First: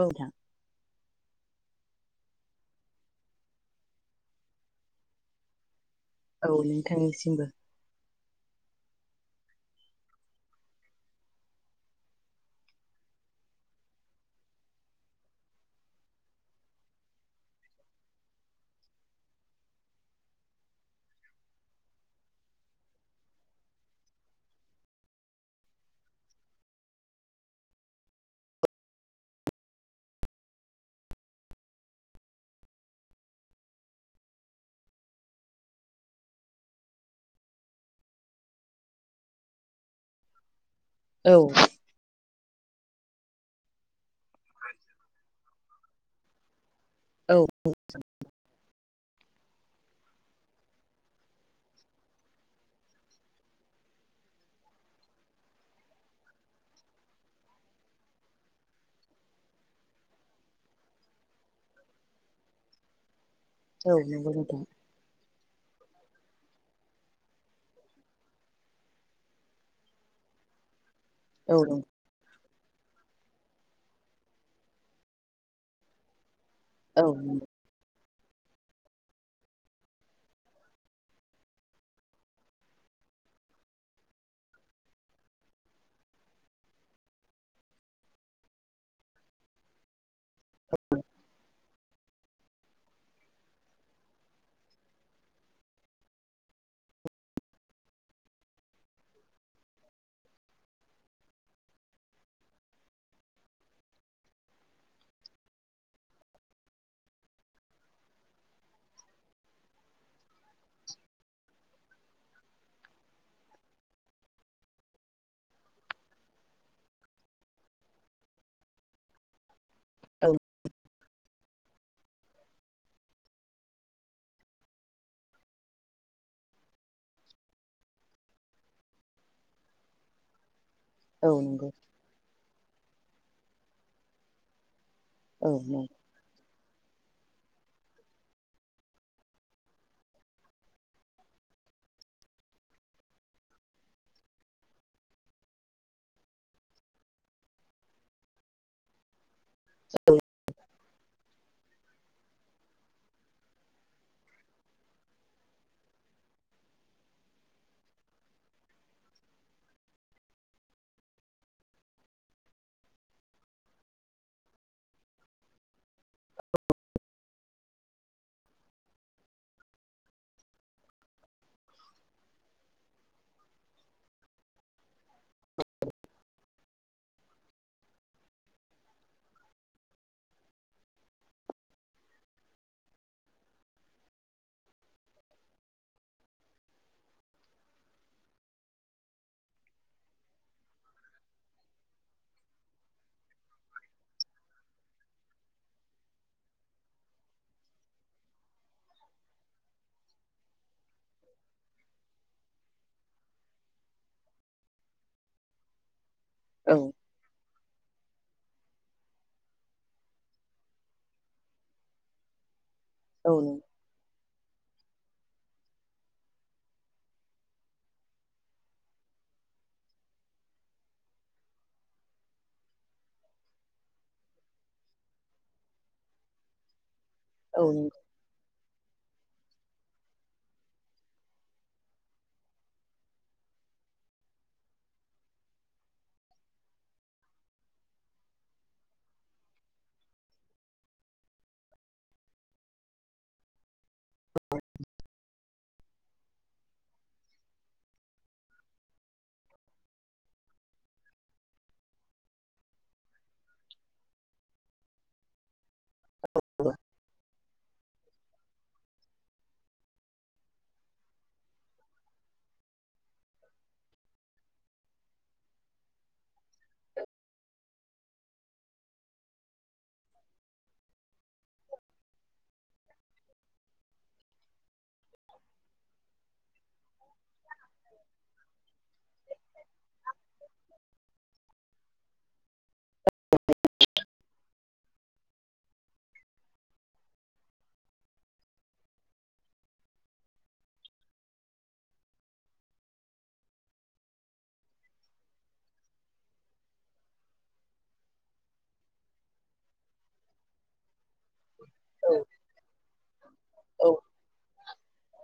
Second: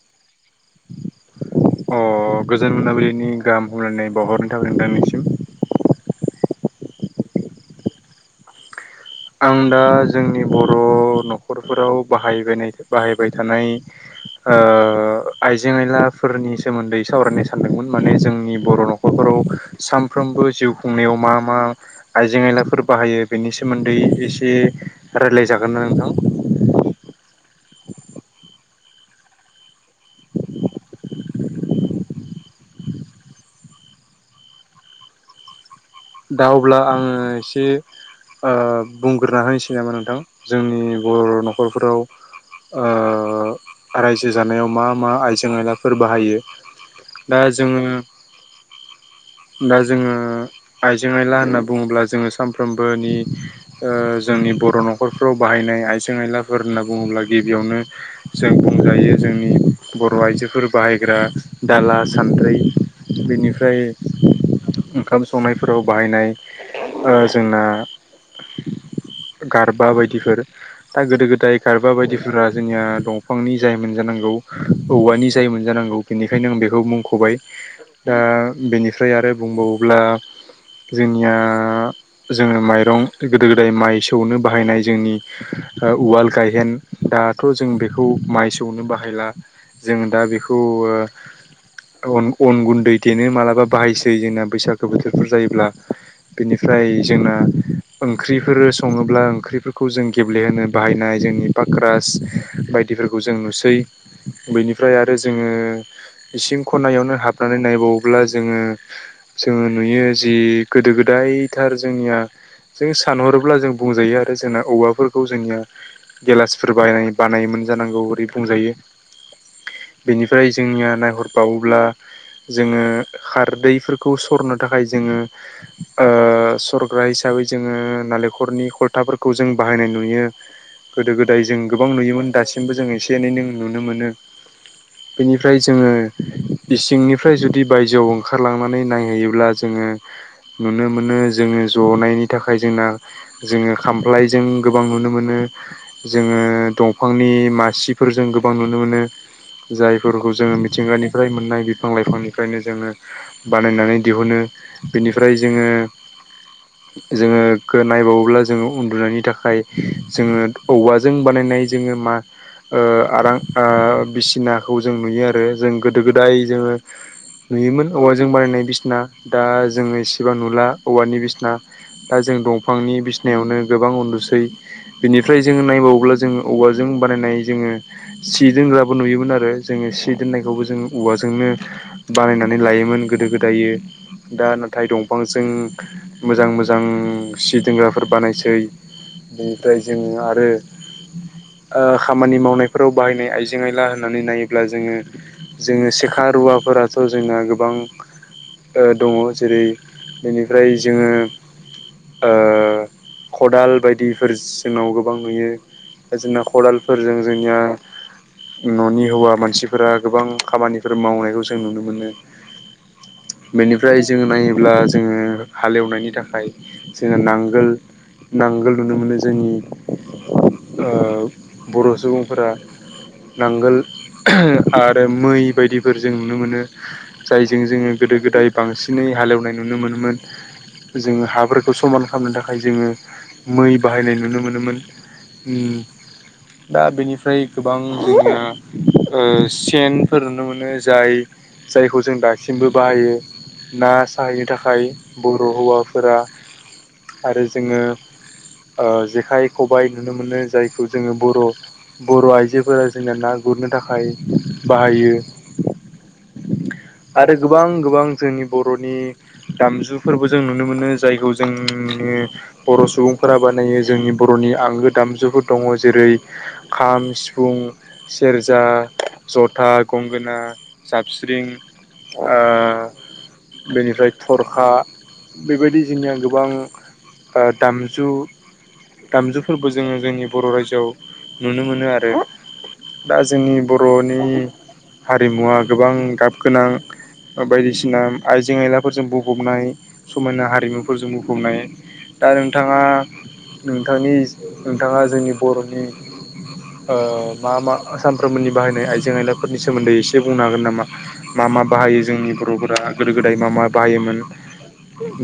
औ नोंथां। अ गोजोन मोनाबिलिनि गाहाम हामलायनाय बावहरनाय थाबाय नोंथांनिसिम। औ नोंथांनिसिमबो। आं दा जोंनि बर' न'खरफोराव बाहायबोनाय बाहायबाय थानाय ओ आइजें आयलाफोरनि सोमोन्दै सावरायनो सानदोंमोन माने जोंनि बर' न'खरफोराव औ सानफ्रोमबो जिउ खुंनायाव मा मा आइजें आइलाफोर बाहायो बेनि सोमोन दै एसे रायलायजागोन ना नोंथां? दा अब्ला आङो एसे ओ बुंग्रोना होनोसै नामा नोंथां जोंनि बर' औ न'खरफोराव ओ राज्यो जानायाव मा मा आइजें आयलाफोर बाहायो। औ दा जोङो दा जोङो आइजें आइला होनना बुङोब्ला जोङो सानफ्रोमबोनि ओ जोंनि बर' न'खरफोराव बाहायनाय आइजें आइलाफोर होनना बुङोब्ला गिबियावनो जों बुंजायो जोंनि बर' आइजोफोर बाहायग्रा दाला सान्द्रै बेनिफ्राय औ नंगौ नोंथां ओंखाम संनायफोराव बाहायनाय ओ जोंना गारबा बायदिफोर दा गोदो औ गोदाय नंगौ गारबा बायदिफोरा जोंनिया दं बिफांनि जायोमोन जानांगौ औवानि जायोमोन जानांगौ बेनिखायनो आं बेखौ औ मुंख'बाय। नंगौ दा बिनिफ्राय आरो बुंबावोब्ला [inaudible] जोंनिया जोङो माइरं गोदो गोदाय माइ सौनो बाहायनाय जोंनि ओ उवाल गायहेन दाथ' जों बेखौ माइ सौनो बाहायला जों दा बे खौ ओ अन अन गुन्दै देनो मालाबा बाहायसै जोंना बैसाग बोथोरफोर जायोब्ला। बेनिफ्राय जोंना ओंख्रिफोर सङोब्ला ओंख्रिफोरखौ जों गेब्लेहोनो बाहायनाय जोंनि पाक्रास बाय दि फोरखौ जों नुसै बेनिफ्राय आरो जोङो इसिं खनायावनो हाबनानै नायबावोब्ला जोङो जोङो नुयो जि गोदो गोदायथार जोंनिया जों सानहरोब्ला जों बुंजायो आरो जोंना औवाफोरखौ जोंनिया गेलासफोर बानाय बानायोमोन जानांगौ ओरै बुंजायो। औ बेनिफ्राय जोंनिया नायहरबावोब्ला जोङो खारदैफोर खौ सरनो थाखाय जोङो ओ सरग्रा हिसाबै जोङो नालेंखरनि खलथा फोरखौ जों बाहायनाय नुयो। गोदो औ गोदाय जों नंगौ गोबां नुयोमोन दासिमबो जों एसे एनै नों नुनो मोनो। औ बेनिफ्राय जोङो इसिंनिफ्राय जुदि बायजोआव ओंखारलांना नै नायहैयोब्ला जोङो नुनो मोनो जोङो जनायनि थाखाय जोंना जोङो खामफ्लायजों गोबां नुनो मोनो। जोङो दंफांनि मासिफोर जों गोबां नुनो मोनो। जायफोरखौ जों मिथिंगानिफ्राय मोननाय बिफां लाइफांनिफ्रायनो जोङो बानायनानै दिहुनो बेनिफ्राय जोङो जोङो गो नायबावोब्ला जोङो उन्दुनायनि थाखाय जोङो औवाजों बानाय नाय जोङो मा ओ आरां आ बिसिनाखौ जों नुयो आरो जों गोदो गोदाय जोङो नुयोमोन औवाजों बानायनाय बिसिना दा जोङो इसेबां नुला औवानि बिसना दा जों दंफांनि बिसिनायावनो गोबां उन्दुसै बिनिफ्राय जोङो नायबावोब्ला जोङो औवाजों बानायनाय जोङो सि दोनग्राबो नुयोमोन आरो जोङो सि दोननायखौबो जोङो औवाजोंनो बानायनानै लायो। मोन गोदो गोदायो दा नाथाय दंफांजों मोजां मोजां सि दोनग्रा फोर बानायसै ओमफ्राय जों आरो आ खामानि मावनायफोराव बाहायनाय आइजें आयला होननानै नायोब्ला जोङो जोङो सेखा रुवाफोराथ' जोंना गोब बां दङ जेरै बेनिफ्राय जोङो ओ खदाल बायदिफोर जोंनाव गोबां नुयो जोंना औ खदालफोरजों जोंनिया न'नि हौवा मानसिफोरा गोबां खामानिफोर मावनायखौ जों नुनो मोनो औ नंगौ बेनिफ्राय जोङो नायो ब्ला जोङो हालेवनायनि थाखाय जोङो नांगोल नांगोल नुनो मोनो जोंनि ओ बर' सुबुंफोरा नांगोल आरो मै बायदिफोर जों नुनो मोनो जायजों जोङो गोदो गोदाय बांसिनै हालेवनाय नुनो मोनोमोन जोङो हाफोरखौ समान खालामनो थाखाय जोङो मै बाहायनाय नुनो मोनोमोन उम दा बेनिफ्राय गोबां जोंहा ओ सेनफोर नुनो मोनो जाय जायखौ जों दासिमबो बाहायो ना साहैनो थाखाय बर' हौवाफोरा आरो जोङो ओ जेखाइ खबाइ नुनो मोनो जायखौ जोङो बर' बर' आइजोफोरा जोंना ना गुरनो थाखाय बाहायो आरो गोबां गोबां जोंनि बर'नि दामजुफोरबो जों नुनो मोनो जायखौ जोंनि बर' सुबुं फोरा बानायनायो जोंनि बर'नि आंगो दामजुफोर दङ जेरै खाम सिफुं सेरजा जथा गंगोना साबस्रिं ओ बेनिफ्राय थरखा बेबायदि जोंनिया गोबां ओ दामजु दामजुफोरबो जोङो जोंनि बर' रायजोआव नुनो मोनो आरो दा जोंनि बर'नि हारिमुवा गोबां गाब गोनां ओ बायदिसिना आइजें आयलाफोरजों बुफबनाय समायना हारिमुफोरजों बुंफबनाय दा नोंथाङा नोंथांनि नोंथाङा जोंनि बर'नि ओ मा मा सामफ्रोमबोनि बाहायनाय आइजें आइलाफोरनि सोमोन्दै एसे बुंनो हागोन नामा मा मा बाहायो औ जोंनि बर'फोरा गोदो गोदाय मा मा औ बाहायोमोन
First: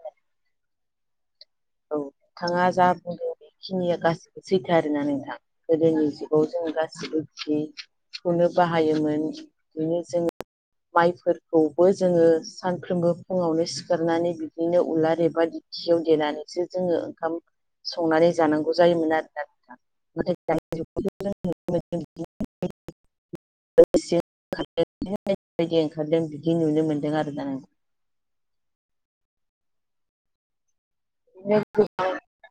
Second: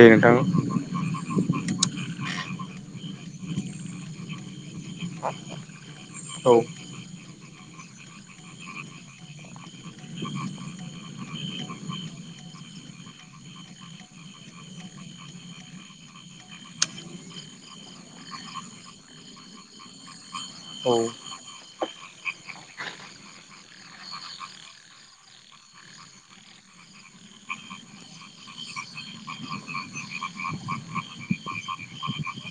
दे नोंथां औ नोंथाङा जा बुंदों बेखिनिया गासिबो सैथो आरोना नोंथां गोदोनि जुगाव औ जों गासिबो दि सुनो बाहायोमोन बिदिनो जोंङ माइफोर खौबो जोङो सानफ्रोमबो फुङावनो सिखारनानै बिदिनो उलाद एबा दिखियाव देनानै सो जोङो ओंखाम संनानै जानांगौ जायोमोन आरो नोथां नाथाय औ दानि जुगाव [unintelligible] ओंखारदों बिदि नुनो मोनदों आरोना [unintelligible] जोंनिया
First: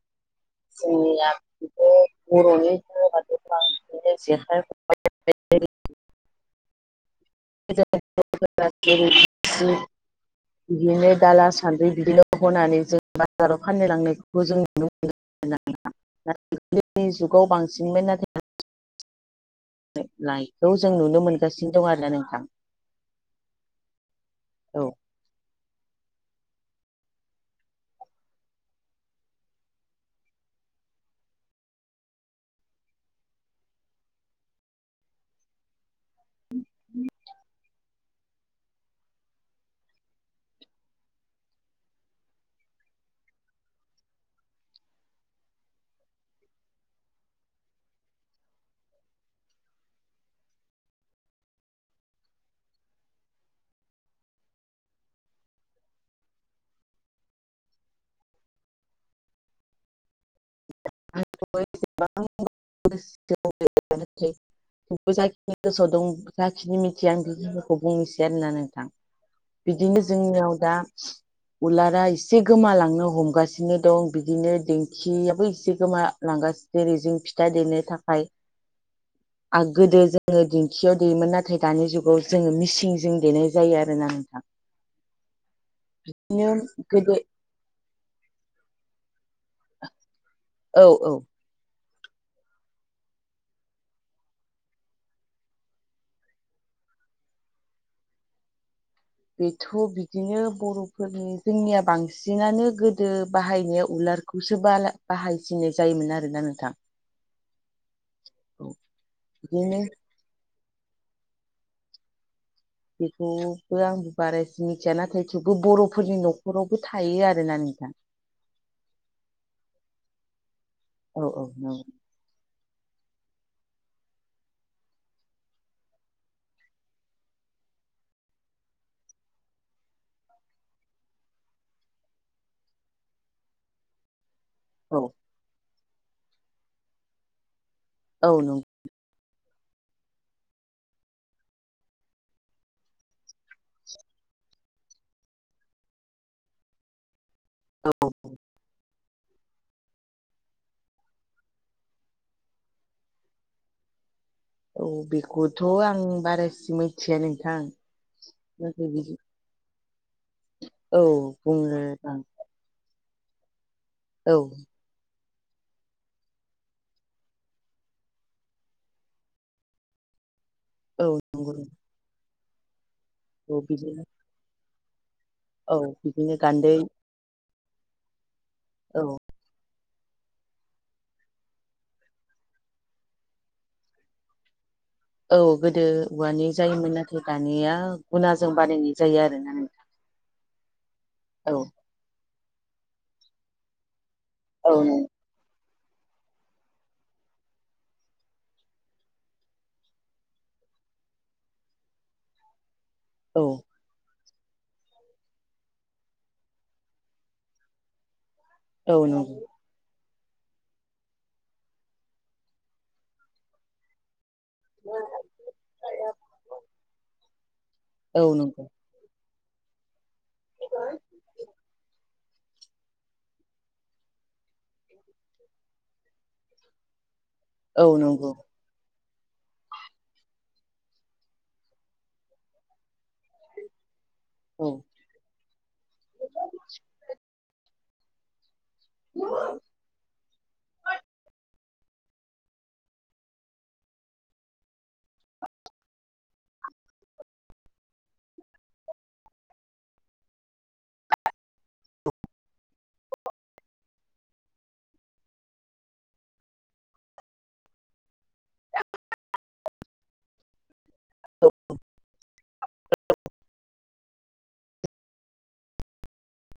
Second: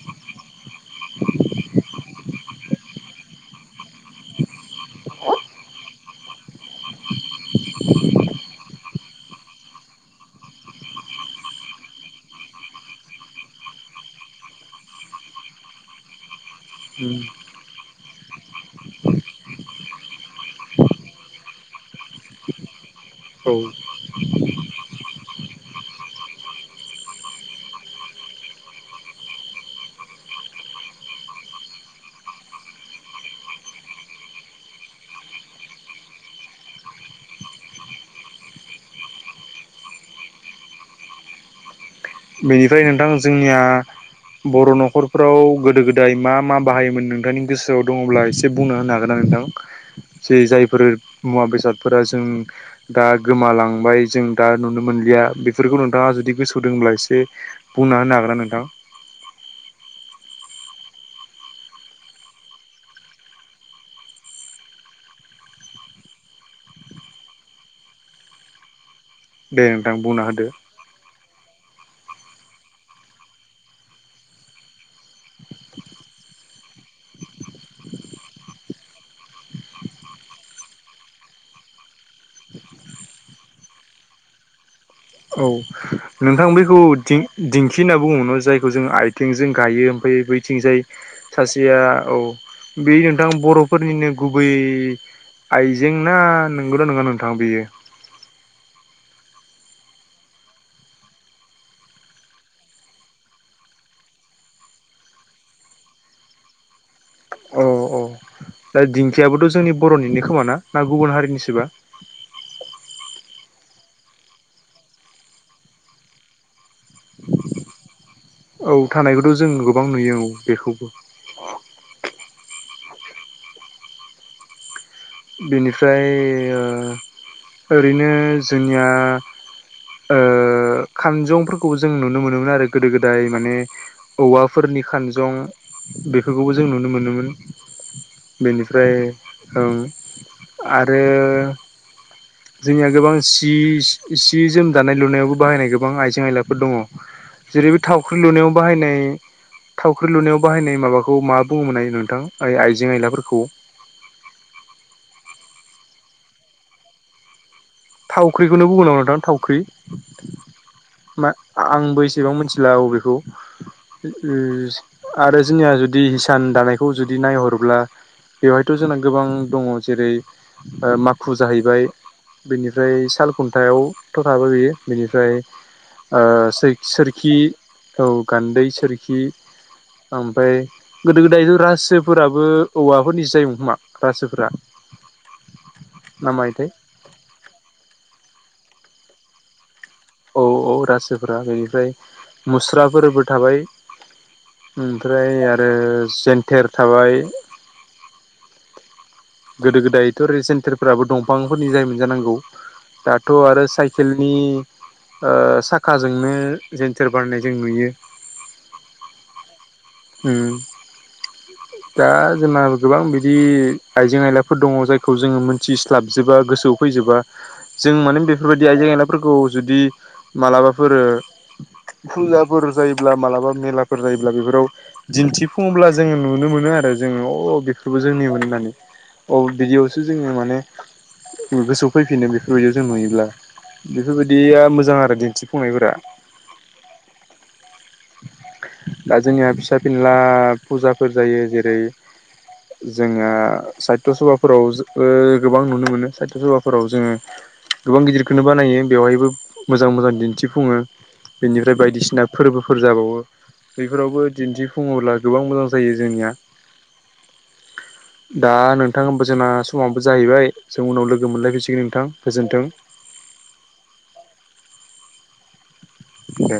बे बर'नि धोरोमाव गोबां बिदिनो जेखाइ [unintelligible] बिदिनो दाला सान्द्रि बिदिल' होनानै जों बाजाराव फाननो लांनायखौबो जों नुनो मोनो [unintelligible] दोनि जुगाव बांसिनमोन नायखौ जों नुनो मोनगासिनो दं आरोना नोंथां औ औ बेनिफ्राय नोंथां जोंनिया बर' न'खरफ्राव गोदो गोदाय मा मा बाहायोमोन नोंथांनि गोसोआव दङब्ला एसे बुंना होनो हागोना नोंथां जे जायफोर मुवा बेसादफोरा जों दा गोमालांबाय जों जों दा नुनो मोनलिया बेफोरखौ नोंथाङा जुदि गोसोआवदोंब्ला इसे बे बुंना होनो हागोनना नोंथां? [unintelligible] औबो जाखिनी गोसोआव दं। जाखिनि मिथिया आं बेखिनिखौ बुंनोसै आरोना नोंथां। दे नोंथां बिदिनो बुंना होदो जोंनियाव दा उलारा एसे गोमालांनो हमगासिनो दं बिदिनो दिंखियाबो एसे लांगासिनो रिजिं फिथा देनो थाखाय। आग गोदो जोङो दिंखियाव देयोमोन। नाथाय दानि जुगाव जोङो मिसिंजों देनाय जायो आरोना नोंथां। [inaudible] औ नोंथां बिदिनो बेखौ गोदो दिन दिंखि होनना बुङोमोन जायखौ जोङो आयथेंजों गायो ओमफाय बैथिंजाय औ औ सासेया औ बे नोंथां बर'फोरनिनो गुबै आइजें ना नोंगौना नङा नोंथां बेयो। [inaudible] बेथ' बिदिनो बर'फोरनि जोंनिया बांसिनानो गोदो बाहायनाय उलारखौ सो बाला बाहायसिनाय जायोमोन आरोना नोंथां। औ औ औ दा दिंखियाबोथ' जोंनि बिदिनो बर'निनो खोमा ना? ना गुबुन हारिनिसोबा? [unintelligible] बो आं बारासिन मिथिया ना थेवबो बर'फोरनि न'खराव औ थानायखौथ' जों गोबां नुयो औ बेखौ। औ औ नोंथां। बेनिफ्राय ओ ओरैनो जोंनिया ओ खानजंफोरखौ जों नुनो मोनोमोन आरो। गोदो गोदाय माने औवाफोरनि औ खानजं बेफोरखौबो जों नुनो मोनोमोन। औ नंगौ बेनिफ्राय औ आरो जोंनिया गोबां सि सि जोम दानाय लुनायावबो बाहायनाय गोबां आइजें आयलाफोर दङ। जेरै बे थावख्रि लुनायाव बाहायनाय। थावख्रि लुनायाव बाहायनाय माबाखौ मा बुङोमोननाय नोंथां आइजें आइलाफोरखौ। औ बेखौथ' आं बारासिन मिथिया नोंथां। थावख्रिखौनो नाथाय बुङोना बिदि नोंथां थावख्रि औ मा बुङो आंबो आं एसेबां मिथिला औ बबेखौ औ उम आरो जोंनिया जुदि हिसान दानायखौ जुदि नायहरोब्ला। बेवहायथ' जोंना गोबां दङ। जेरै ओ औ माखु नंगौ जाहैबाय बेनिफ्राय साल औ बिदिनो खुन्थायावथ' थ'नाबो हैयो बेनि फ्राय औ ओ बिदिनो सै गान्दै सोरखि औ गान्दै औ सोरखि ओमफाय गोदो गोदायथ' रासोफोराबो औवाफोरनिसो जायोमोन खोमा रासोफोरा। औ गोदो ना औवानि मायोथाय जायोमोन। नाथाय दानिया गुनाजों बानायायनाय जायो आरोना नोंथां। औ औ रासोफोरा बेनिफ्राय मुस्राफोरबो थाबाय। औ ओमफ्राय आरो जन्थेर थाबाय। गोदो गोदायथ' रि सेन्टेरफोराबो दंफांफोरनि जायोमोन जानांगौ। दाथ' आरो औ साइकेल नि ओ साखाजोंनो जेनथेर बारनाय जों नुयो। औ नंगौ। उम दा जोंना गोबां बिदि आयजें आयला फोर दङ। जायखौ जोङो मोनथिस्लाबजोबा गोसोआव फैजोबा। जों मान औ नंगौ बेफोरबायदि आइजें आयलाफोरखौ जुदि मालाबाफोर ओ फुजाफोर जायोब्ला मालाबा मेलाफोर जायोब्ला बेफोराव दिन्थिफुङोब्ला जोङो नुनो मोनो आरो। जोङो अ' औ बेफोरबो जोंनि नंगौ मोन होननानै। अ बिदियावसो जोङो माने गोसोआव फैफिनो बेफोरबायदियाव जों नुयोब्ला। बेफोरबायदिया औ मोजां आरो दिन्थिफुंनायफोरा। दा जोंनिया फिसा फिनला फुजाफोर जायो। जेरै जोङो साहित्य' सभाफोराव गोबां नुनो मोनो साहित्य सभाफोराव जोङो। गोबां गिदिरखोनो बानायो बेवहायबो मोजां मोजां दिन्थिफुङो बिनिफ्राय बायदिसिना फोरबो फोर जाबावो बेफोरावबो दिन्थिफुङोब्ला गोबां मोजां जायो जोंनिया दा नोंथां [unintelligible] समाबो जाहैबाय। जों उनाव लोगो मोनलायफैसिगोन नोंथां गोजोन्थों [inaudible] दे